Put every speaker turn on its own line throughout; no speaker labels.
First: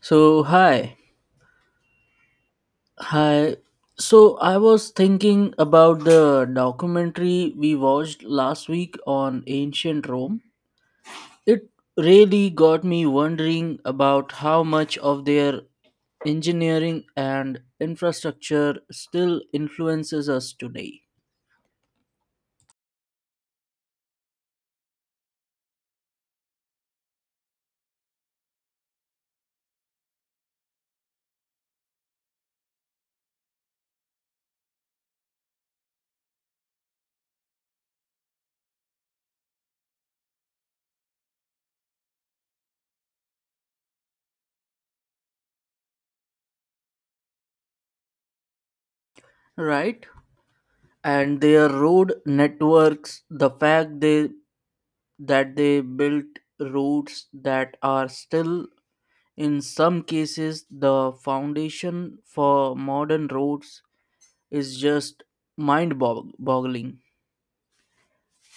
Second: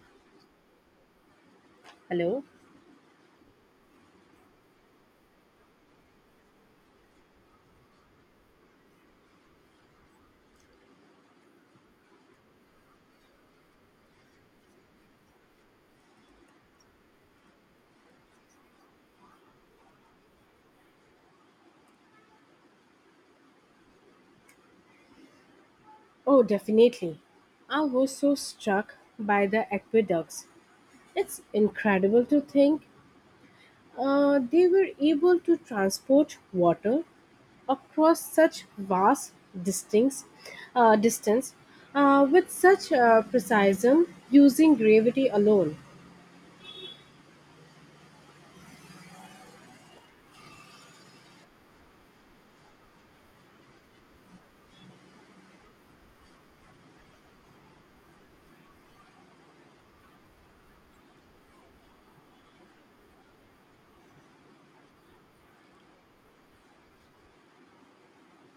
So, hi.
Hello?
Hi. So, I was thinking about the documentary we watched last week on ancient Rome. It really got me wondering about how much of their engineering and infrastructure still influences us today,
Oh, definitely. I was so struck by the aqueducts. It's incredible to think they were able to transport water across such vast distance, distance with such precision using gravity alone.
right? And their road networks, the fact they that they built roads that are still in some cases the foundation for modern roads is just boggling.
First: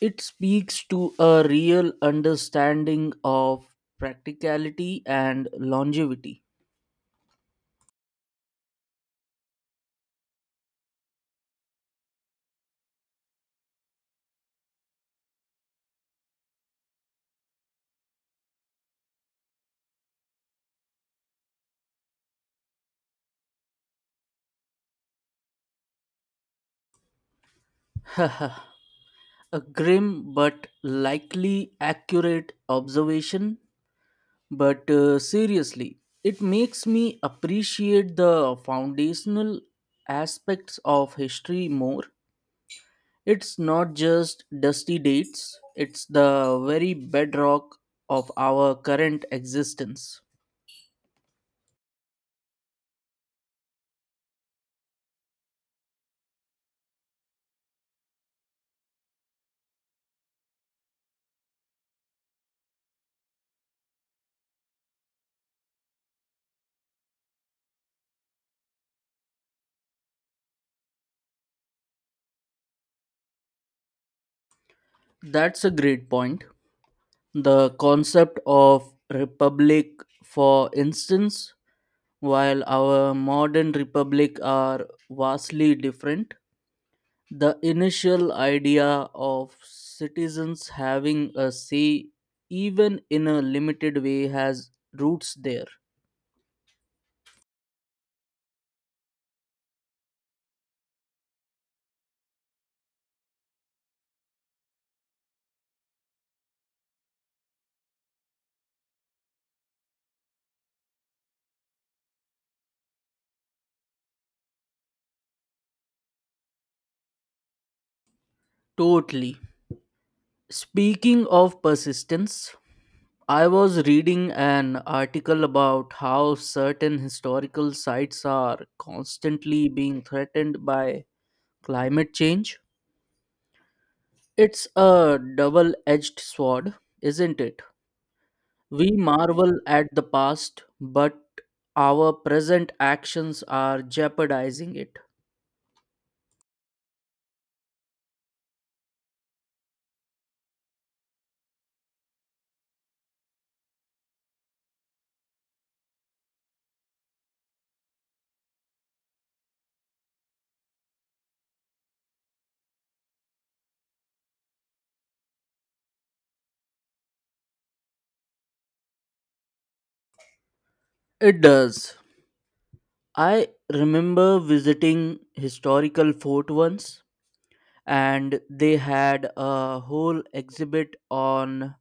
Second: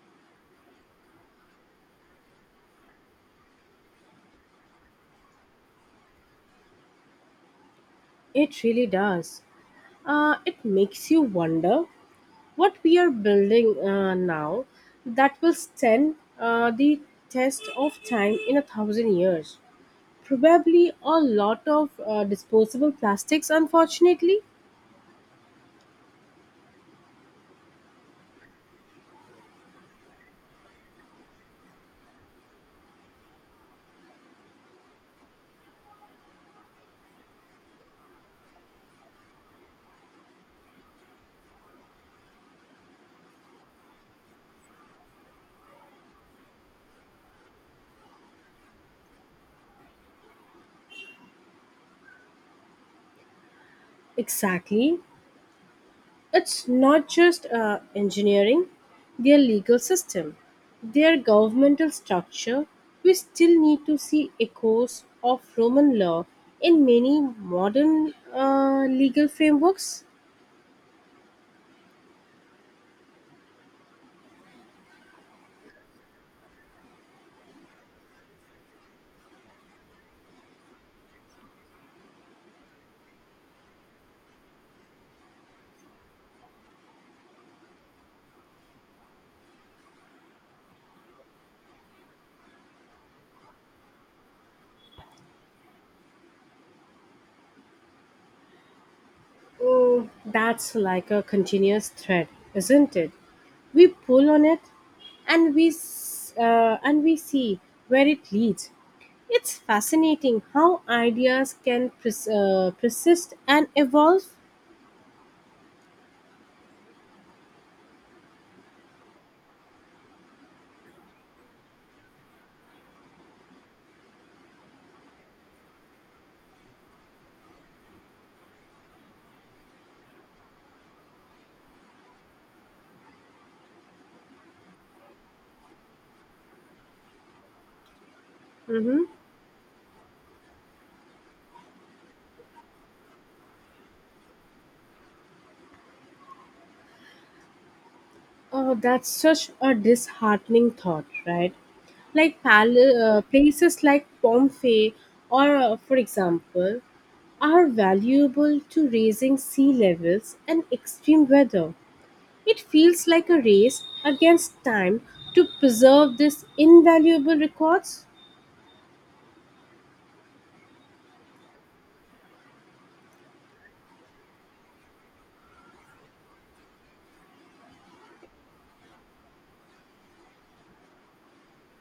It speaks to a real understanding of practicality and longevity.
It really does. It makes you wonder what we are building now that will stand the test of time in a thousand years. Probably a lot of disposable plastics, unfortunately.
A grim but likely accurate observation, but seriously, it makes me appreciate the foundational aspects of history more. It's not just dusty dates, it's the very bedrock of our current existence.
Exactly. It's not just engineering, their legal system, their governmental structure. We still need to see echoes of Roman law in many modern legal frameworks.
That's a great point. The concept of republic, for instance, while our modern republic are vastly different, the initial idea of citizens having a say, even in a limited way, has roots there.
Mm, that's like a continuous thread, isn't it? We pull on it, and and we see where it leads. It's fascinating how ideas can persist and evolve.
Totally. Speaking of persistence, I was reading an article about how certain historical sites are constantly being threatened by climate change. It's a double edged sword, isn't it? We
Mm-hmm.
marvel at the past, but our present actions are jeopardizing it.
Oh, that's such a disheartening thought, right? Like places like Pompeii, or for example, are valuable to raising sea levels and extreme weather. It feels like a race against time to preserve these invaluable records.
It does. I remember visiting historical fort once, and they had a whole exhibit on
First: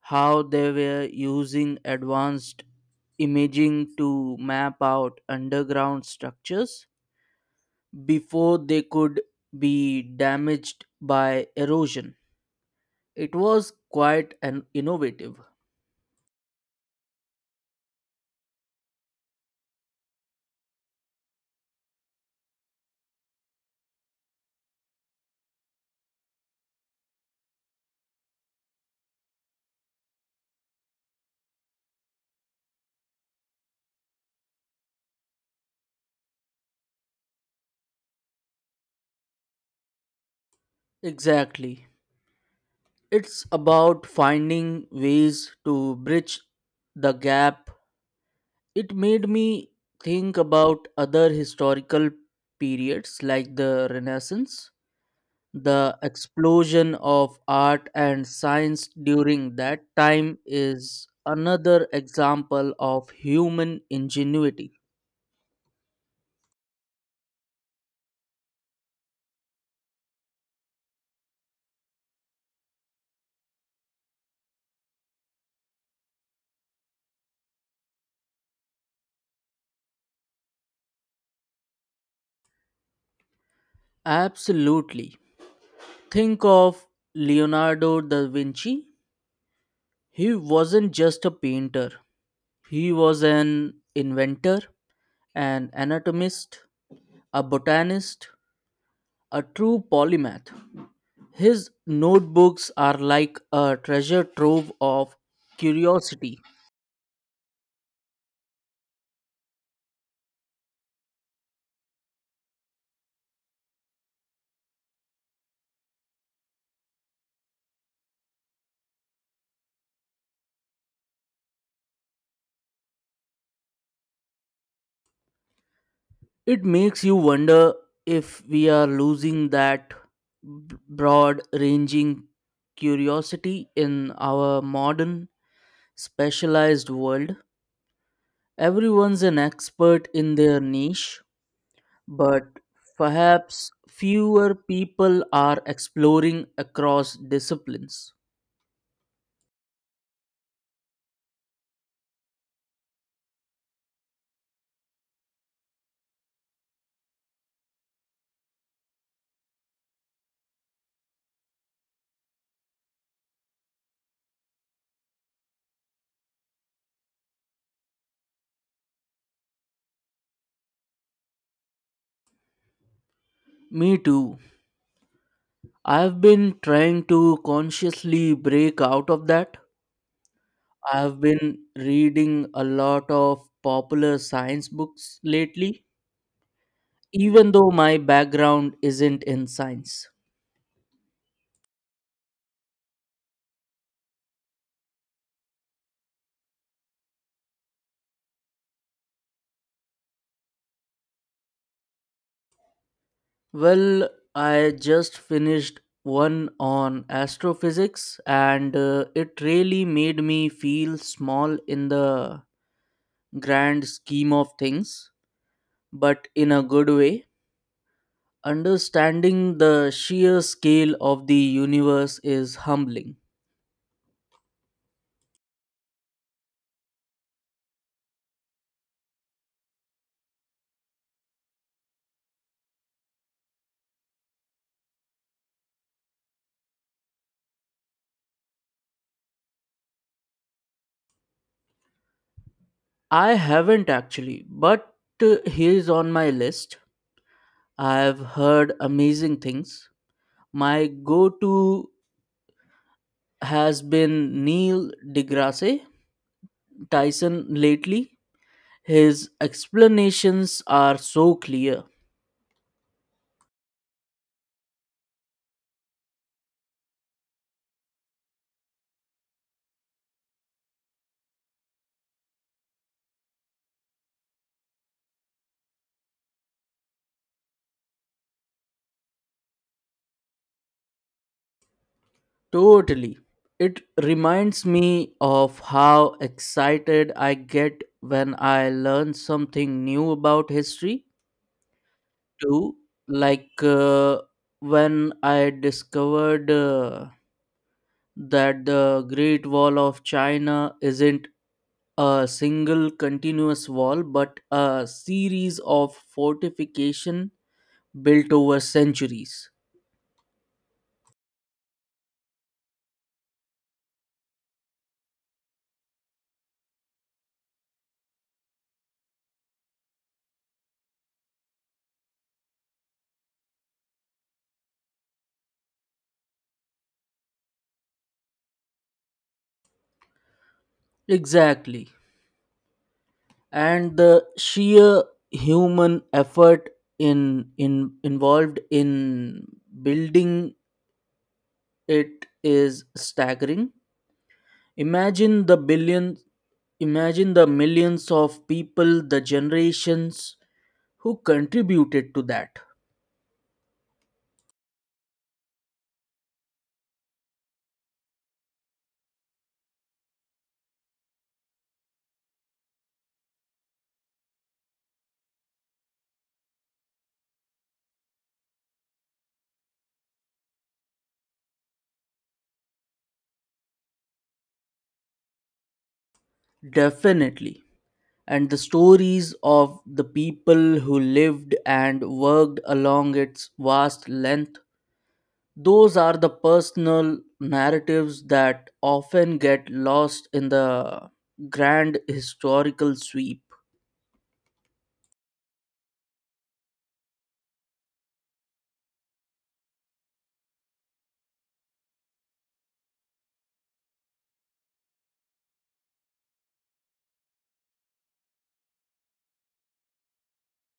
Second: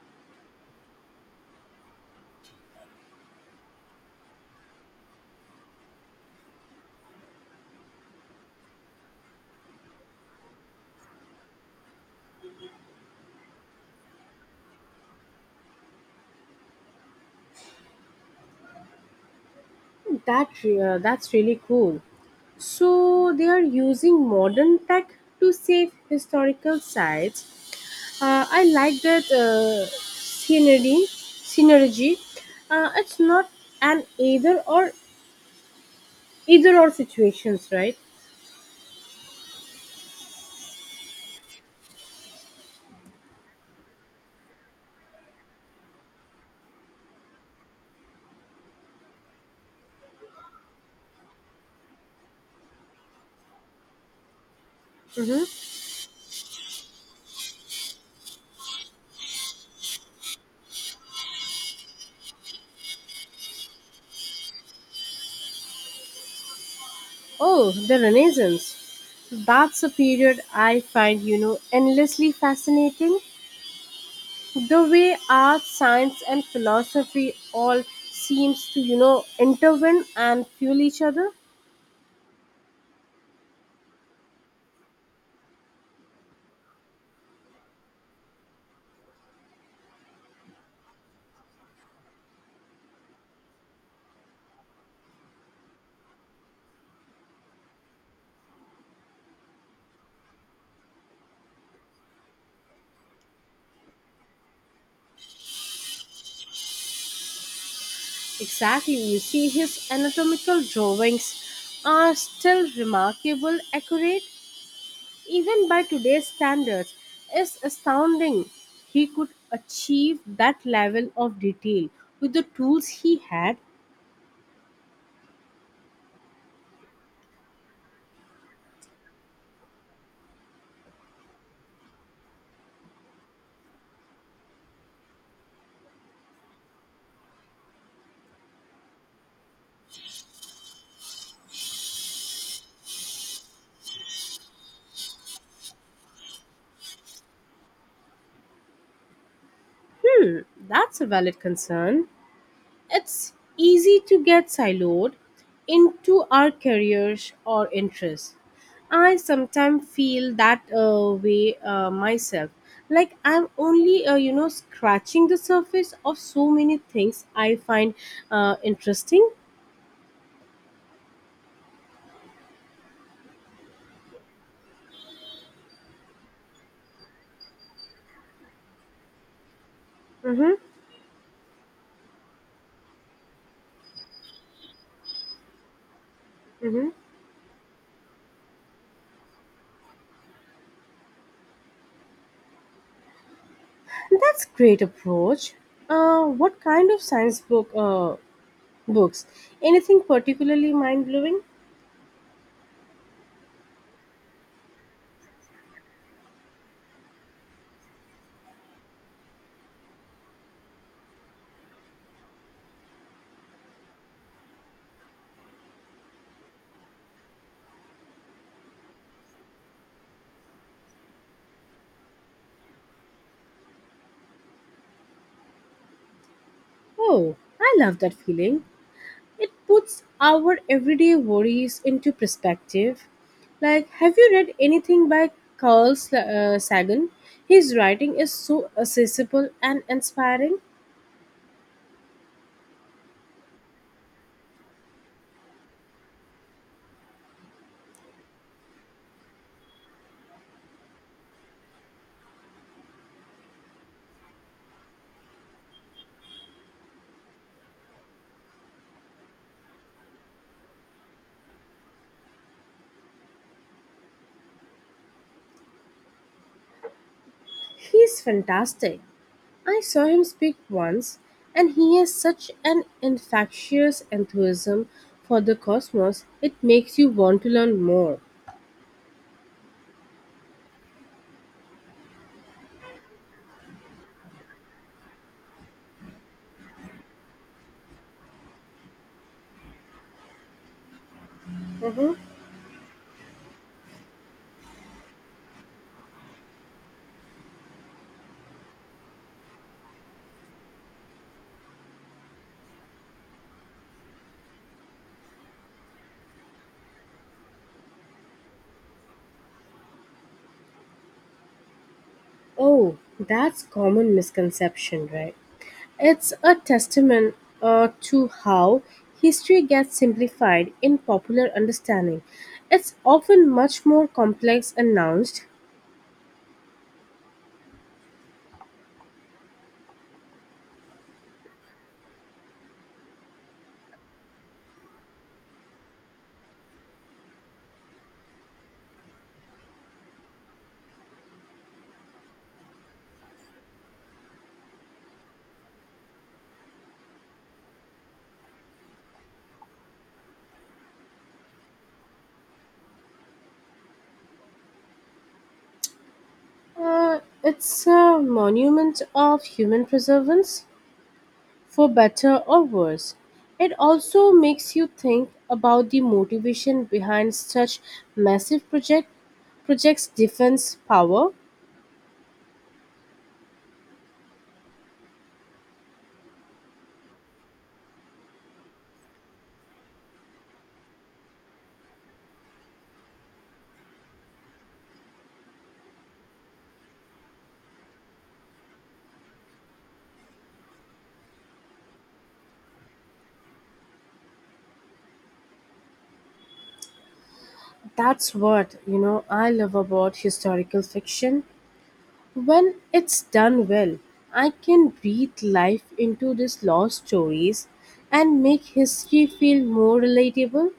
how they were using advanced imaging to map out underground structures before they could be damaged by erosion. It was quite an innovative.
That that's really cool. So they are using modern tech to save historical sites. I like that synergy. Synergy. It's not an either or situations, right?
Exactly. It's about finding ways to bridge the gap. It made me think about other historical periods like the Renaissance. The explosion of art and science during that time is another example of human ingenuity.
Oh, the Renaissance. That's a period I find endlessly fascinating. The way art, science, and philosophy all seems to, intervene and fuel each other.
Absolutely. Think of Leonardo da Vinci. He wasn't just a painter, he was an inventor, an anatomist, a botanist, a true polymath. His notebooks are like a treasure trove of curiosity.
Exactly, you see, his anatomical drawings are still remarkable, accurate, even by today's standards. It's astounding he could achieve that level of detail with the tools he had.
It makes you wonder if we are losing that broad ranging curiosity in our modern specialized world. Everyone's an expert in their niche, but perhaps fewer people are exploring across disciplines.
That's a valid concern. It's easy to get siloed into our careers or interests. I sometimes feel that way myself. Like I'm only, scratching the surface of so many things I find interesting.
Me too. I've been trying to consciously break out of that.
Mm-hmm,
I've been reading a lot of popular science books lately,
mm-hmm.
even though my background isn't in science.
That's great approach. What kind of science books? Anything particularly mind blowing?
Well, I just finished one on astrophysics, and it really made me feel small in the grand scheme of things, but in a good way. Understanding the sheer scale of the universe is humbling.
Oh, I love that feeling. It puts our everyday worries into perspective. Like, have you read anything by Sagan? His writing is so accessible and inspiring.
I haven't actually, but he is on my list. I've heard amazing things. My go to has been Neil deGrasse Tyson lately. His explanations are so clear.
He's fantastic. I saw him speak once, and he has such an infectious enthusiasm for the cosmos, it makes you want to learn more.
Totally. It reminds me of how excited I get when I learn something new about history,
Mhm.
too. Like uh, when I discovered. That the Great Wall of China isn't a single continuous wall but a series of fortification built over centuries.
Oh, that's common misconception, right? It's a testament to how history gets simplified in popular understanding. It's often much more complex and nuanced.
Exactly. And the sheer human effort in involved in building it is staggering. Imagine the billions Imagine the millions of people, the generations who contributed to that.
It's a monument of human perseverance, for better or worse. It also makes you think about the motivation behind such massive projects, defense, power.
Definitely. And the stories of the people who lived and worked along its vast length. Those are the personal narratives that often get lost in the grand historical sweep.
That's what, I love about historical fiction. When it's done well, I can breathe life into these lost stories and make history feel more relatable.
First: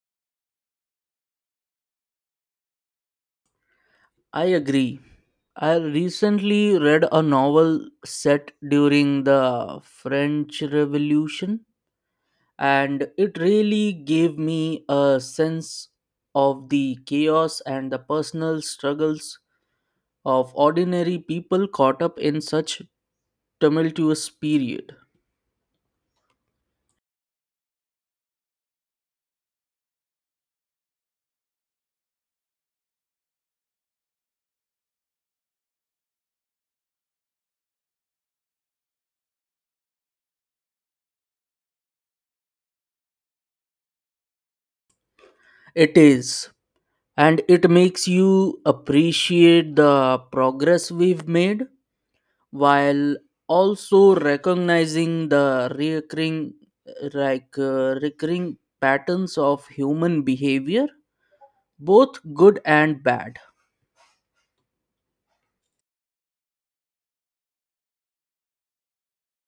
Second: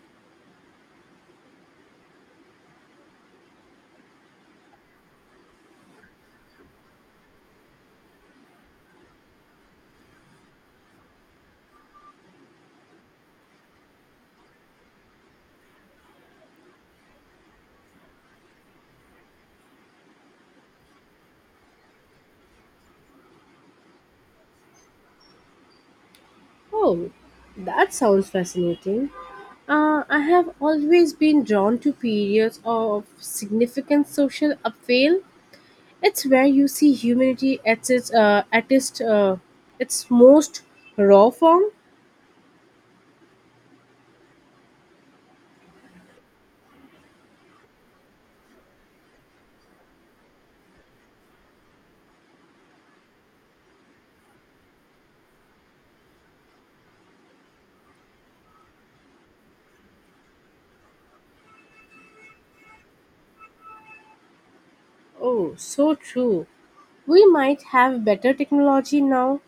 I agree. I recently read a novel set during the French Revolution, and it really gave me a sense of the chaos and the personal struggles of ordinary people caught up in such tumultuous period.
Oh, that sounds fascinating. I have always been drawn to periods of significant social upheaval. It's where you see humanity at its most raw form.
It is, and it makes you appreciate the progress we've made while also recognizing the recurring patterns of human behavior, both good and bad.
Oh, so true. We might have better technology now,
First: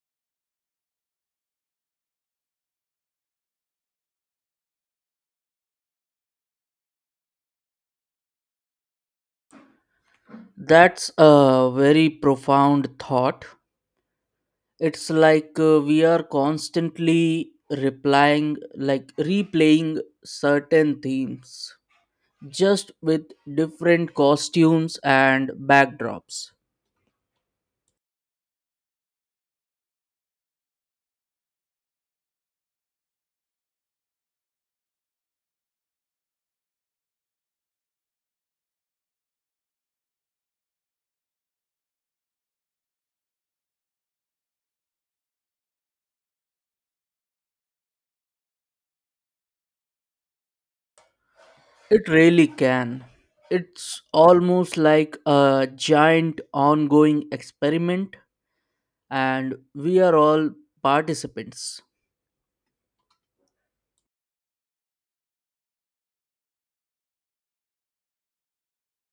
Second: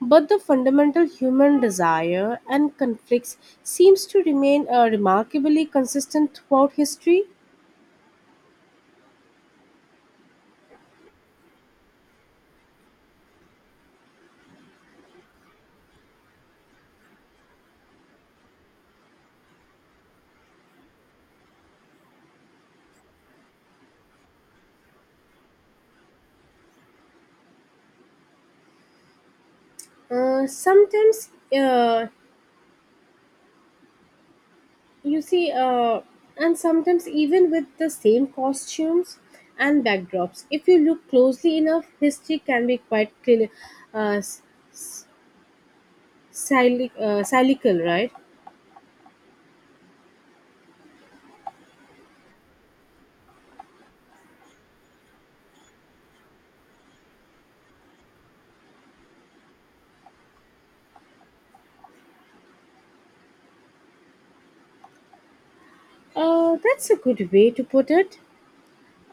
but the fundamental human desire and conflicts seems to remain remarkably consistent throughout history.
That's a very profound thought. It's we are constantly replying like replaying certain themes just with different costumes and backdrops.
Sometimes, uh, you see, and sometimes even with the same costumes and backdrops. If you look closely enough, history can be quite clear, uh, cyclical, cyclical, right?
It really can. It's almost like a giant ongoing experiment and we are all participants.
That's a good way to put it.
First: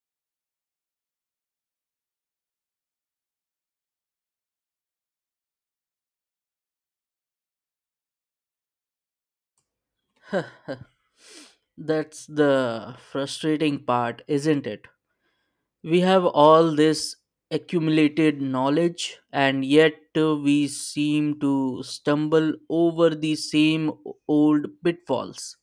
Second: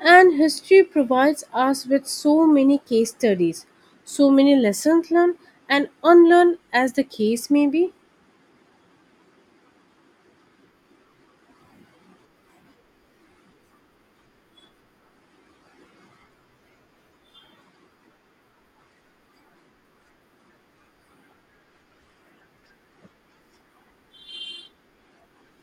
And history provides us with so many case studies, so many lessons learned and unlearned as the case may be.
That's the frustrating part, isn't it? We have all this accumulated knowledge and yet we seem to stumble over the same old pitfalls.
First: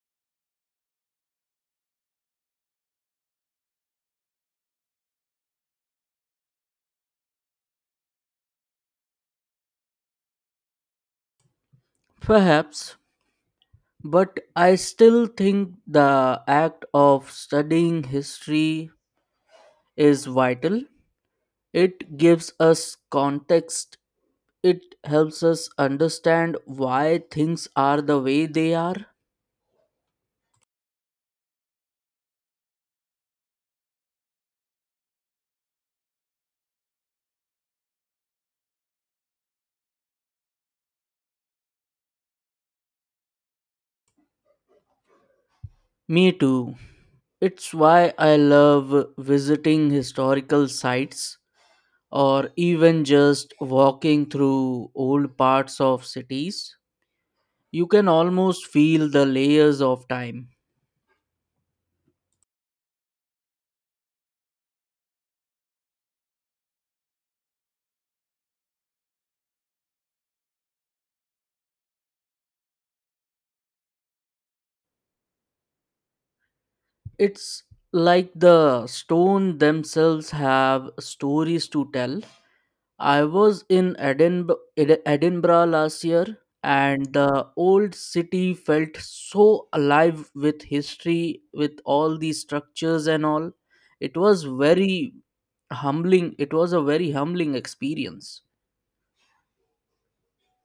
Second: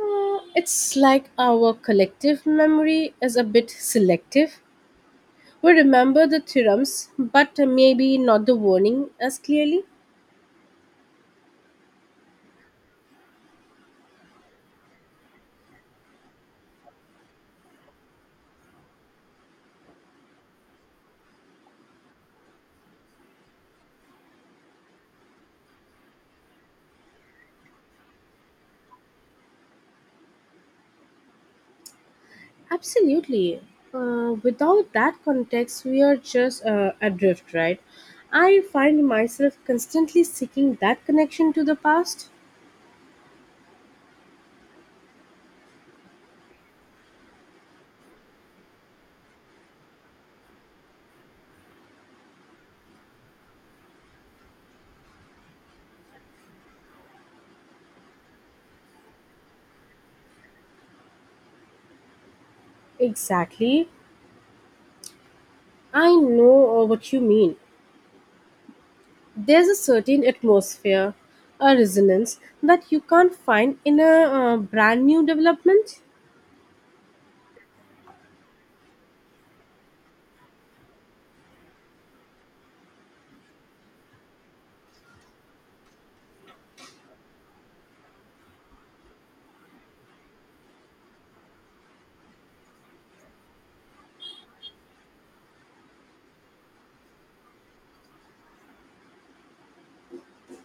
It's like our collective memory is a bit selective. We remember the theorems, but maybe not the warning as clearly.
Perhaps, but I still think the act of studying history is vital. It gives us context. It helps us understand why things are the way they are.
Absolutely. Without that context, we are just adrift, right? I find myself constantly seeking that connection to the past.
Me too. It's why I love visiting historical sites or even just walking through old parts of cities, you can almost feel the layers of time.
Exactly. I know what you mean. There's a certain atmosphere, a resonance that you can't find in a brand new development.
It's like the stone themselves have stories to tell. I was in Edinburgh last year and the old city felt so alive with history with all these structures and all. It was very humbling. It was a very humbling experience.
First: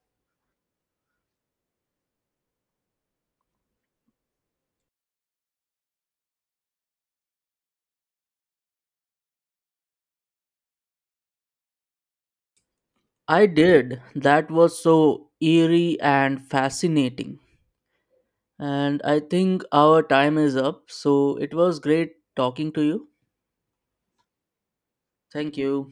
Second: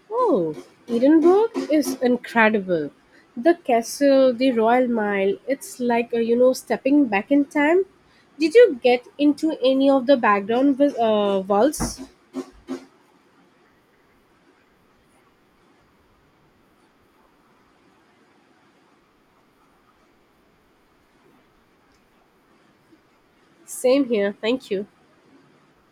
Oh, Edinburgh is incredible. The castle, the Royal Mile, it's like, stepping back in time. Did you get into any of the vaults?
I did. That was so eerie and fascinating. And I think our time is up. So it was great talking to you.
Same here, thank you.
Thank you.